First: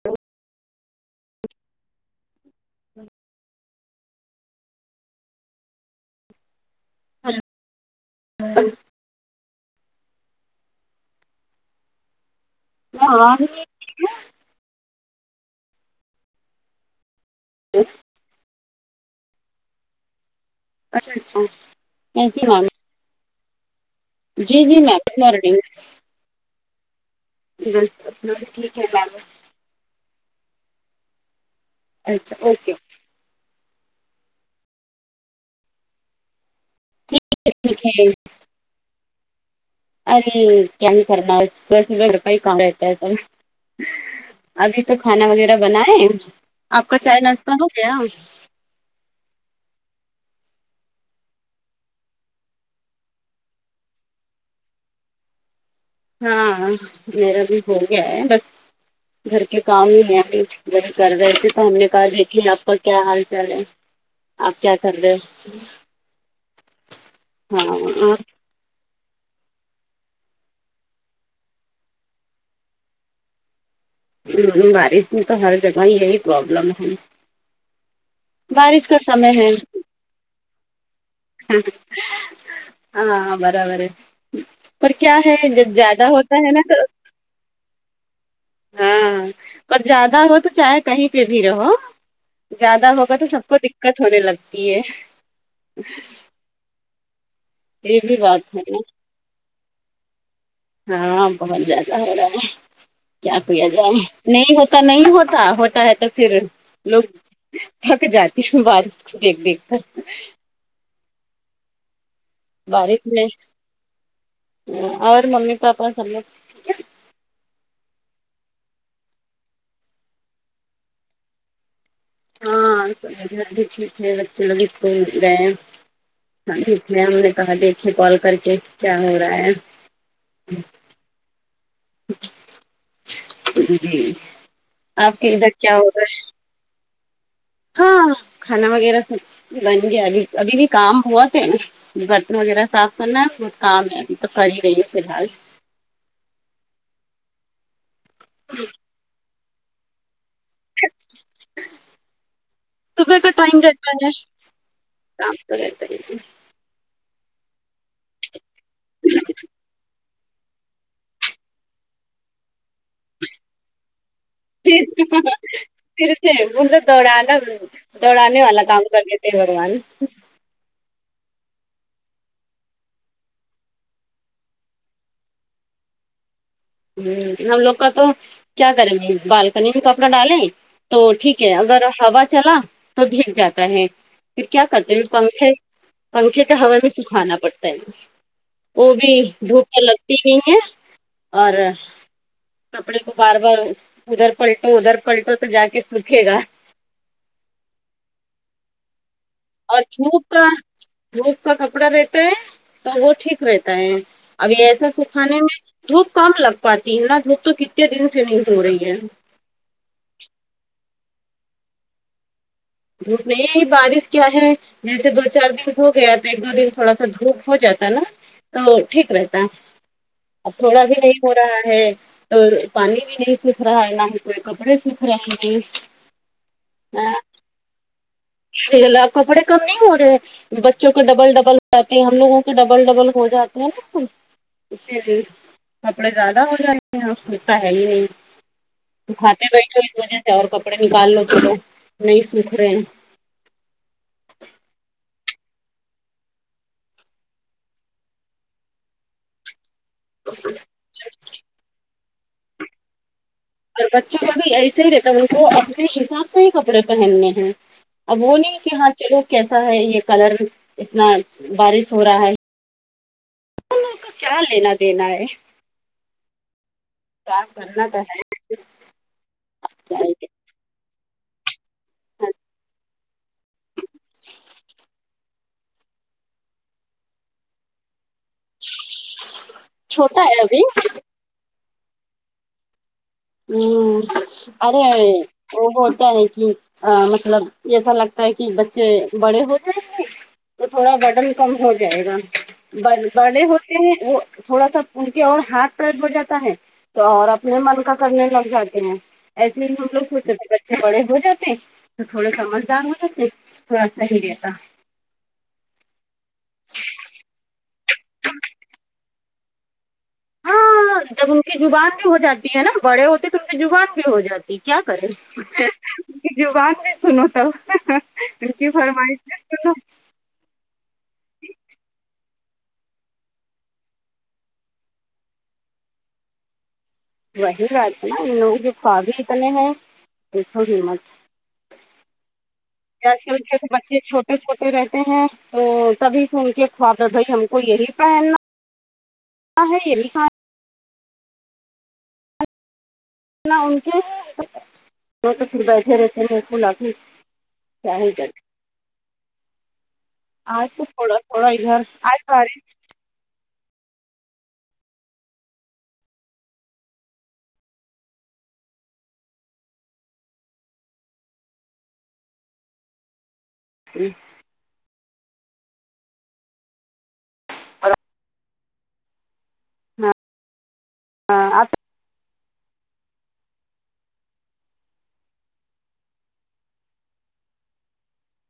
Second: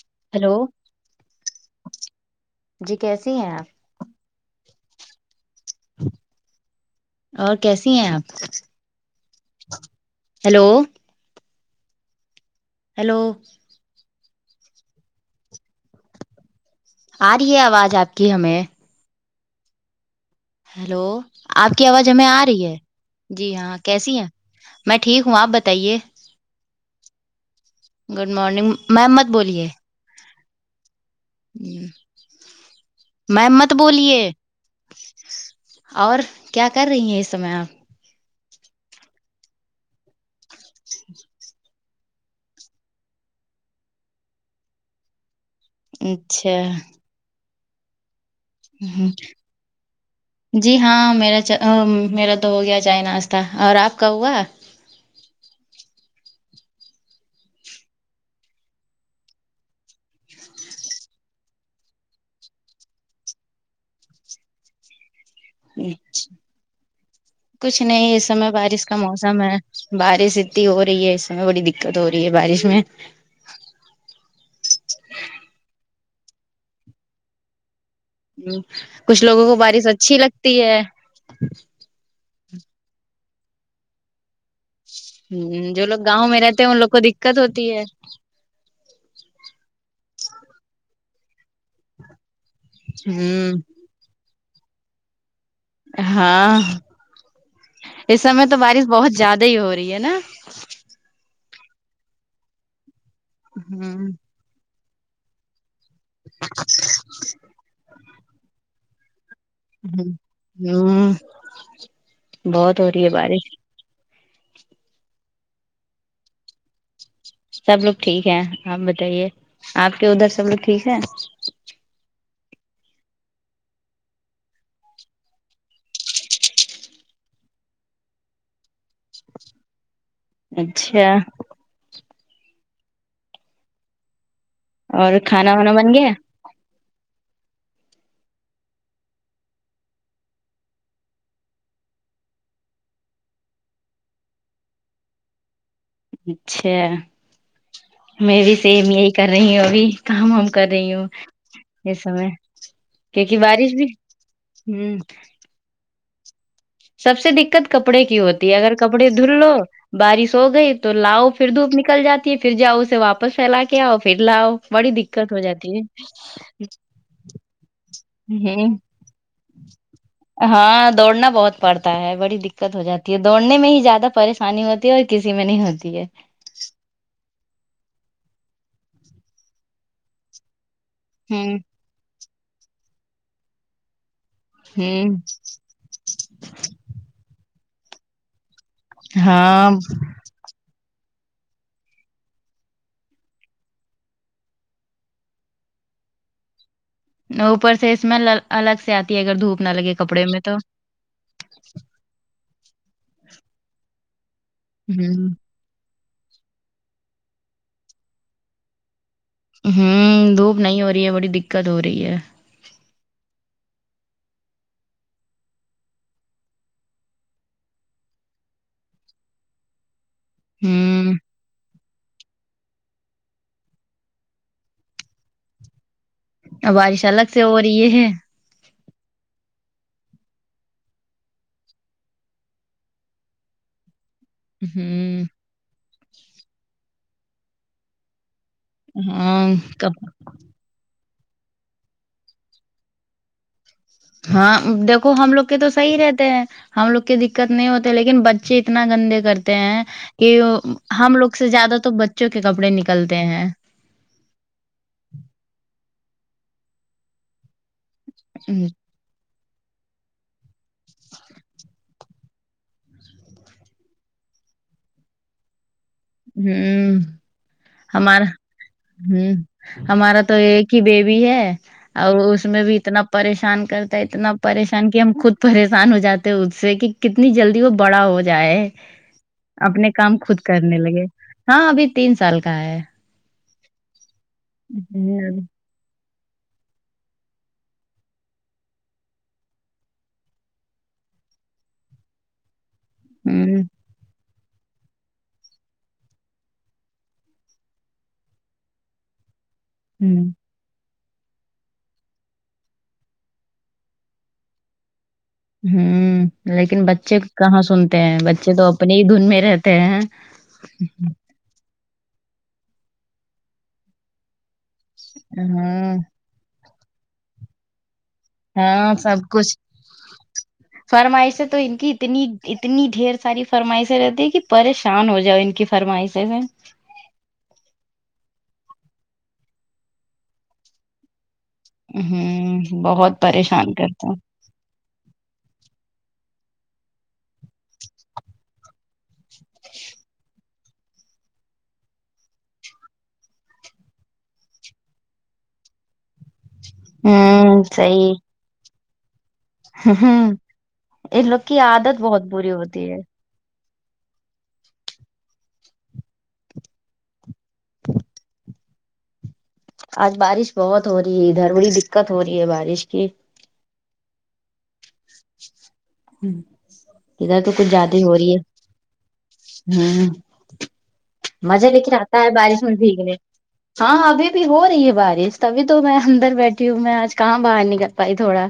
تو ہیلو [inaudible] جی کیسی ہیں آپ اور کیسی ہیں آپ ہلو ہیلو ہیلو ہاں آ رہی ہے آواز آپ کی ہمیں ہیلو اچھا اچھا آپ کی آواز ہمیں آ ایسی رہی میم ہے جی ہاں کیسی ہیں جی جی میں میم ٹھیک ہوں آپ مارننگ بتائیے بس گڈ اپنا بھی مارننگ ٹھیک ہے میم مت بولیے ہ اچھا اوکے میم مت بولیے اور کیا کر رہی ہیں اس سمے آپ کل ارے کیا نہیں کرنا س کا کم س ابھی تو کھانا وغیرہ بنائے اچھا آپ کا چائے ناشتہ ہو گیا ہ ہ جی ہاں میرا میرا تو ہو گیا چائے ناشتہ اور آپ کا ہوا ہاں میرا بھی ہو گیا ہے بس گھر کے کام ہی ہیں ابھی بڑ کر رہے تھے تو ہم نے کہا دیکھیے آپ کا کیا حال چال ہے آپ کیا کر رہے ہو چ ہاں کچھ نہیں آپ اس سمے بارش کا موسم ہے بارش اتنی ہو رہی ہے اس س میں بڑی دقت ہو رہی ہے بارش میں ہ بارش میں تو ہر جگہ یہی پروبلم ہے ہ بارش کا کچھ سمے لوگوں ہے کو بارش اچھی لگتی ہے ہاں برابر ہے پر کیا ہے جب ہ جو لوگ زیادہ گاؤں ہوتا میں ہے نا رہتے ہیں ان تو لوگ کو دقت ہوتی ہے ہاں پر زیادہ ہو تو چاہے کہیں پہ بھی رہو زیادہ ہوگا تو سب ہ کو دیکت ہونے لگتی ہے ہاں یہ بھی اس سمے بات تو ہے بارش بہت زیادہ ہی ہو رہی ہے نا ہاں بہت زیادہ ہو رہا ہے کیا کیا جائے ہوں نہیں ہو تو نہیں ہوتا ہوتا ہے تو پھر لوگ تھک جاتی ہوں بارش کو دیکھ دیک ہ ہوں بہت ہو بارش رہی ہے میں اور ممی پاپا سب لوگ سب لوگ ٹھیک ہے آپ بتائیے آپ کے ادھر سب لوگ ٹھیک ہیں ہاں سب گھر بھی ٹھیک ہے بچے لوگ اسکول گئے ہیں ہاں جٹیک ہے ہم نے کہا دیکھے کال کر کے کیا ہو رہا ہے اچھا جی اور آپ کے ادھر کھانا وانا کیا بن ہوگا گیا ہاں کھانا وغیرہ سب بن گیا ابھی ابھی بھی کام ہوا تھ ہے نا برتن وغیرہ صاف کرنا ہے بہت کام ہے ابھی تو کر ہی رہی ہے فی الحال اچھا میں بھی سیم یہی کر رہی ہوں ابھی کام و کر رہی ہوں اس سمے صبح کا کیونکہ بارش بھی ہ کام سر تری ہے سب سے دیکت کپڑے کی ہوتی ہے اگر کپڑے دھل لو بارش ہو گئی تو لاؤ پھر دھوپ نکل جاتی ہے پھر جاؤ اسے واپس پھیلا کے کیا آؤ پھر لاؤ ہے، بڑی دقت ہو جاتی ہے دوڑا نا دوڑا نہیں والا ہوں کام کر دی تھ بگوان ہاں دوڑنا بہت پڑتا ہے بڑی دقت ہو جاتی ہے دوڑنے میں ہی زیادہ پریش انی ہوتی ہے اور کسی میں نہیں ہوتی ہے ہ ہم لوگ کا تو کیا کریں گے بالکنی میں کپڑا ڈالیں تو ٹھیک ہے ہوں اگر ہوا چلا تو بھیگ جاتا ہے پھر کیا کرتے ہیں ہوں پنکھے پنکھے کا ہوا سے سکھانا پڑتا ہے وہ بھی دھوپ ہاں کا لگ کتنی ہے اور کپڑے کو بار بار ادھر پلٹو ادھر پلٹو تو جا کے سوکھے گا اوپر سے اسمل الگ سے آتی ہے اگر دھوپ نہ اور لگے دھوپ کپڑے میں کا تو دھوپ کا کپڑا رہتا ہے تو وہ ٹھیک رہتا ہے ابھی ایسا ہوں سکھانے میں دھوپ کم لگ پاتی ہے نا دھوپ تو کتنے دن سے نہیں ہو رہی ہے ہوں دھوپ نہیں ہو رہی ہے بڑی دقت ہو رہی ہے دھوپ نہیں بارش کیا ہے جیسے دو چار دن ہو گیا تو ایک دو دن تھوڑا سا دھوپ ہو جاتا نا تو ٹھیک رہتا اب تھوڑا بھی ہوں نہیں ہو رہا ہے اور پانی بھی نہیں سوکھ رہا ہے نہ ہی کوئی کپڑے سوکھ رہے ہیں بارش الگ سے ہو رہی یہ ہے کپڑے کم نہیں ہو رہے ہیں بچوں کے ڈبل ڈبل ہو جاتی ہیں ہم لوگوں کے ڈبل ڈبل ہو جاتے ہیں نا اسے بھی ہوں کپڑے زیادہ ہو جائیں گے [unintelligible] سکھاتے ہاں بیٹھو اس وجہ سے اور کپڑے نکال لو تو نہیں سوکھ رہے ہیں ہاں دیکھو ہم لوگ کے تو صحیح رہتے ہیں ہم لوگ کے دقت نہیں ہوتے لیکن بچے اتنا گندے کرتے ہیں یہ ہم لوگ سے زیادہ تو بچوں کے کپڑے نکلتے ہیں اور بچوں کے بھی ایسے ہی رہتا ان کو اپنے حساب سے ہی کپڑے پہننے دو ہیں اب وہ نہیں کہ ہاں چلو کیسا ہے یہ کلر اتنا بارش ہو رہا ہے ان لوگ کیا لینا دینا ہے ہمم کیا کرنا تو ہمارا ہمم ہے ہمارا تو ایک کی بیبی ہے اور اس میں بھی اتنا پریشان کرتا ہے اتنا پریشان کہ ہم خود پریشان ہو جاتے ہیں اس سے کہ کتنی جلدی وہ بڑا ہو جائے اپنے کام چھوٹا خود ہے ابھی کرنے لگے ہاں ابھی تین سال کا ہے ہوں ارے وہ ہوتا ہے کہ ا مطلب ایسا لگتا ہے کہ بچے بڑے ہوجائےنگے تو تھوڑا بڈن کم ہو جائے گا بڑے ہ ہوتے ہیں وہ تھوڑا سا ان کے اور ہاتھ پیر ہو جاتا ہے تو اور اپنے من کا کرنے لگ جاتے ہیں ایسے ہی ہم لوگ ہ سوچ سے بڑے ہو جاتے تو تھوڑا سمجھدار ہو جاتے تھوڑا صحیح رہتا ہمم لیکن بچے کہاں سنتے ہیں بچے تو اپنے ہی دھن میں رہتے ہیں ہ ہاں جب ان کی زبان بھی ہو جاتی ہے نا بڑے ہوتے تو ان کی زبان بھی ہو جاتی کی کیا کرے ہاں کی زبان بھی سنو تو ان کی ہاں سب فرمائیش کچھ سنو فرمائشیں تو ان کی اتنی اتنی ڈھیر ساری فرمائشیں رہتی ہے کہ پریشان ہو جاؤ ان کی فرمائیشںیں ہیں وہی بات نا ان لوگوں کے خواب ہی اتنے ہیں دیکھوں ہی مت ہوں بہت آج کل کے پریشان بچے کرتا چھوٹے رہتے ہیں تو تبھی سن کے خواب ہے بھائی ہم کو یہی پہننا ہاں ہے یہی نا ان کے وہ تو پھر بیٹھے رہتے تھلا ہوں صحیح ہوں آج تو تھوڑا ان لوگ تھوڑا کی ادھر عادت بہت آج بری بارش ہوتی ہے آج بارش بہت ہو رہی ہے ادھر بڑی دقت ہو رہی ہے بارش کی جی ادھر تو کچھ زیادہ ہو رہی ہے ہمم ہاں مزہ آپ لیکن آتا ہے بارش میں بھیگنے ہاں ابھی بھی ہو رہی ہے بارش تبھی تو میں اندر بیٹھی ہوں میں آج کہاں باہر نکل پائی تھوڑا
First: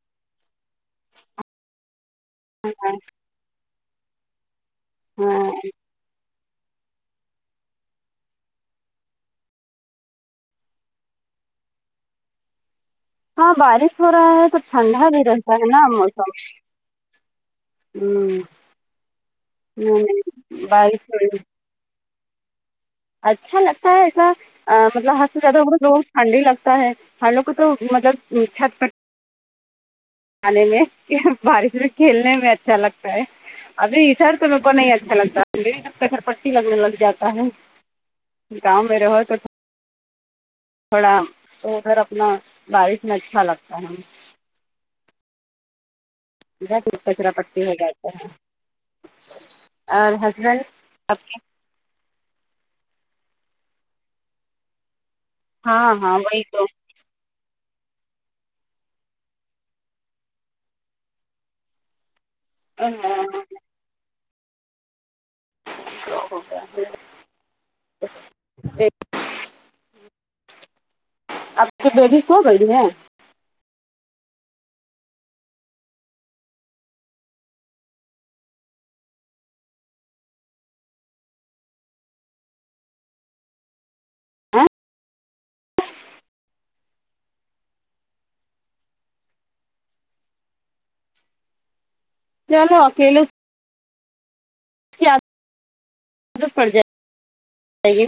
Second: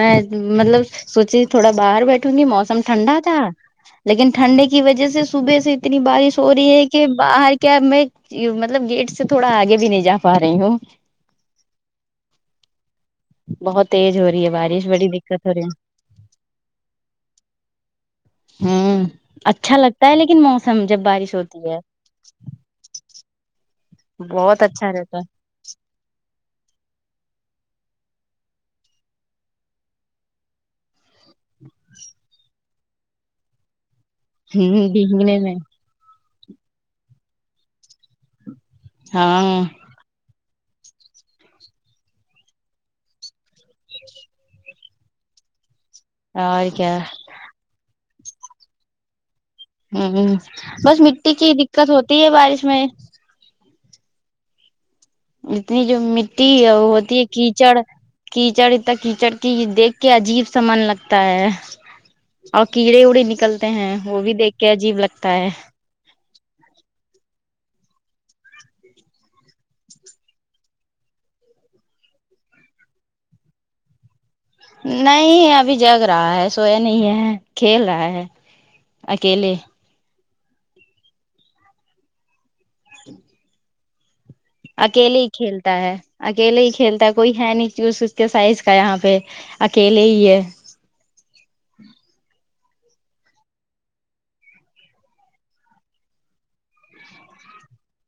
میں مطلب سوچی تھوڑا باہر بیٹھوں گی موسم ٹھنڈا تھا لیکن ٹھنڈے کی کی وجہ سے ہاں صبح سے اتنی بارش ہو رہی ہے کہ کہ باہر کیا میں مطلب گیٹ سے تھوڑا آگے بھی نہیں جا پا رہی ہوں ہاں بہت بارش تیز ہو رہا رہی ہے تو بارش بڑی ٹھنڈا بھی دقت ہو رہتا رہی ہے نا موسم ہوں اچھا لگتا ہے لیکن ہوں موسم جب ہو بارش ہوتی ہے اچھا لگتا ہے ایسا بہت اچھا رہتا ہے مطلب زیادہ بولی ٹھنڈ ہی لگتا ہے ہم لوگ کو تو مطلب چھت پر کھانے میں کے بارش میں کھیلنے میں اچھا لگتا ہے ابھی ادھر تو میرے کو ہ نہیں اچھا بھیگنے لگتا میں کھر پٹی لگنے لگ جاتا ہے گاؤں میں رہےو تو ہاں تھوڑا تو ادھر اپنا بارش میں اچھا لگتا ہے اور ادھر پھر کیا کچرا پٹی میں رہتے ہیں ہوں ہوں بس مٹی کی دقت ہوتی ہے بارش میں اتنی ہاں جو ہاں وہی مٹی تو ہوتی ہے کیچڑ کیچڑ اتنا کیچڑ کی دیکھ کے عجیب سا من لگتا ہے اور کیڑے اڑے نکلتے ہیں وہ بھی دیکھ کے عجیب لگتا ہے ہو [unintelligible] آپ کی بیٹی سو گئی ہے نہیں ابھی جگ رہا ہے سویا نہیں ہے کھیل رہا ہے اکیلے اکیلے ہی کھیلتا ہے اکیلے ہی کھیلتا ہے کوئی ہے نہیں چز اس کے سائز کا یہاں پہ اکیلے ہی ہے چلو اکیل اس کی عادت پڑجاتی ہے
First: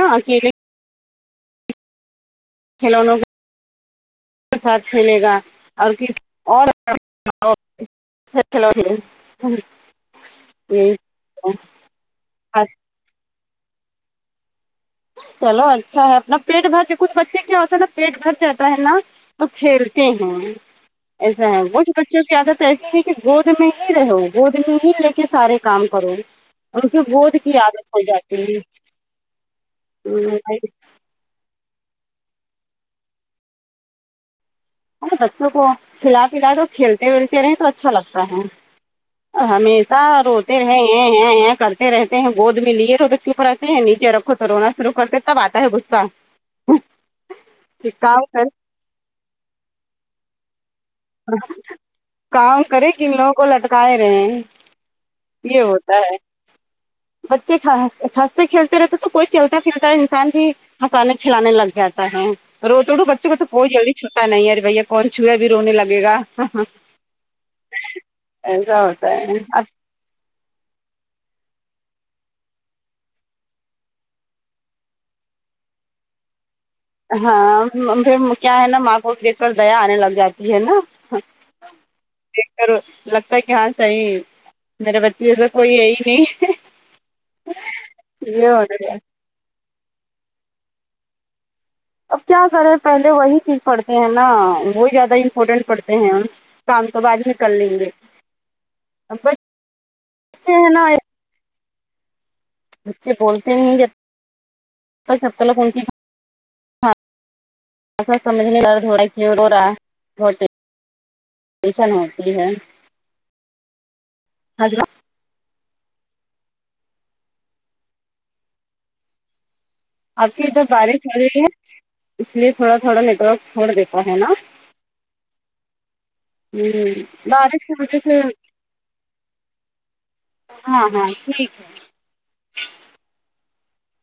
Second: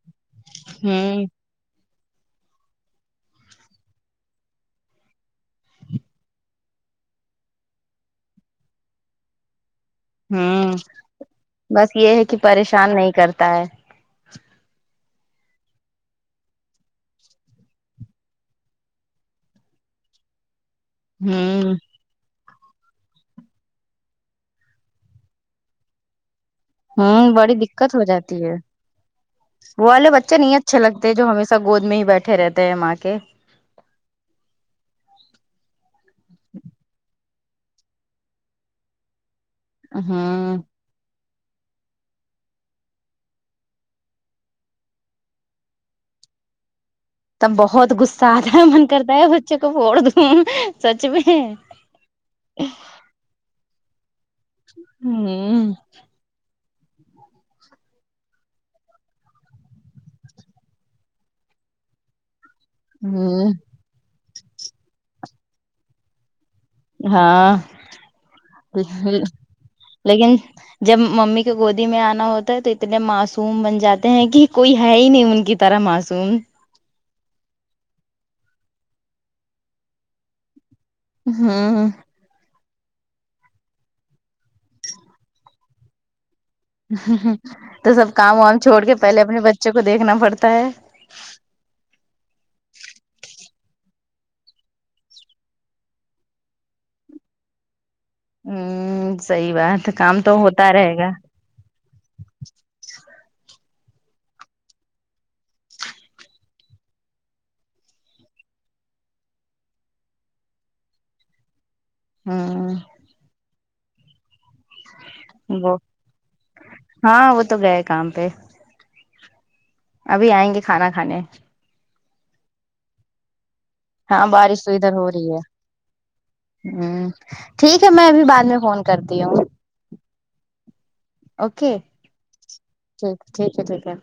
نا اکیلے ہوں ہیلو نو اس کے ساتھ کھیلے گا اور کس اور سچ چلو ہ ہوں بس یہ ہے کہ پریشان نہیں کرتا ہے چلو اچھا ہے اپنا پیٹ بھر کچ بچے کیا ہوتا ہے نا پیٹ بھر جاتا ہے نا تو کھیلتے ہیں ایسا ہے ہوں وہ بچوں کی عادت ایسی ہے کہ گود میں ہی رہو گود میں ہی لے کے سارے کام کرو ان کے ہوں گود بڑی کی عادت دقت ہو جاتی ہے گی وہ والے بچے نہیں اچھے لگتے جو ہمیشہ گود میں ہی بیٹھے رہتے ہیں ماں کے اے بچوں کو کھلا پلا تو کھیلتے ولتے رہ تو اچھا لگتا ہے ہممی آ روتی ہوں ہیں ہین ہین کرتے رہتے ہیں گود میں لیو تو چوپ رہتے ہیں نیچے رکھو تو رونا شرع کرتے تب آتا ہے سا تب بہت غصہ آتا ہے من کرتا ہے بچے کو پھڑ دوں سچ میں کام کرے کن لوگوں کو لٹکائے رہے ہیں یہ ہوں ہوتا ہے بچےسحس ہنستے کھیلتے رہتے تو کوئی چلتا پلتا انسان بھی پکانے کھلانے لگ جاتا ہے رو توڑو بچوں کو تو ہوں بہت جلدی چھوٹا نہیں ار بھیا کون چو ہے ا بھی رونے لگے گا ہاں ایسا ہوتا ہے اب لیکن جب ممی کے گودی میں آنا ہوتا ہے تو اتنے معصوم بن جاتے ہیں کہ کوئی ہے ہی نہیں ان کی طرح معصوم ہاں پھر کیا ہے نا ماں کو دیکھ کر دیا آنے لگ جاتی ہے نا ہوں دیکھ کر لگتا ہے کہ ہاں صحیح میرے بچی سے کوئی ہے ہی نہیں تو سب کام یہ وام چھوڑ کے ہو پہلے اپنے بچوں کو دیکھنا پڑتا ہے اب کیا کریں پہلے وہی چیز پڑھتے ہیں نا وہی زیادہ امپورٹینٹ پڑھتے ہیں ہم کام تو بعد ہی کر لینگے ہوں صحیح بات کام تو بچے ہیں ہوتا نا رہے گا بچے بولتے نہیں جبتلک [unintelligible] ہی ہے ہوں ہضر وہ ہاں وہ تو گئے کام پہ ابھی آپ کی آئیں گے ادھر کھانا بارش ہو کھانے رہی ہے اس لیے تھوڑا تھوڑا نیٹ ورک چھوڑ دے ہاں بارش تو ادھر ہو رہی ہے ہوں ہ بارش کی ٹھیک ہے وجہ میں سے ابھی بعد میں فون کرتی ہوں ہاں ہاں ٹھیک ہے اوکے ٹھیک ٹھیک ہے ٹھیک ہے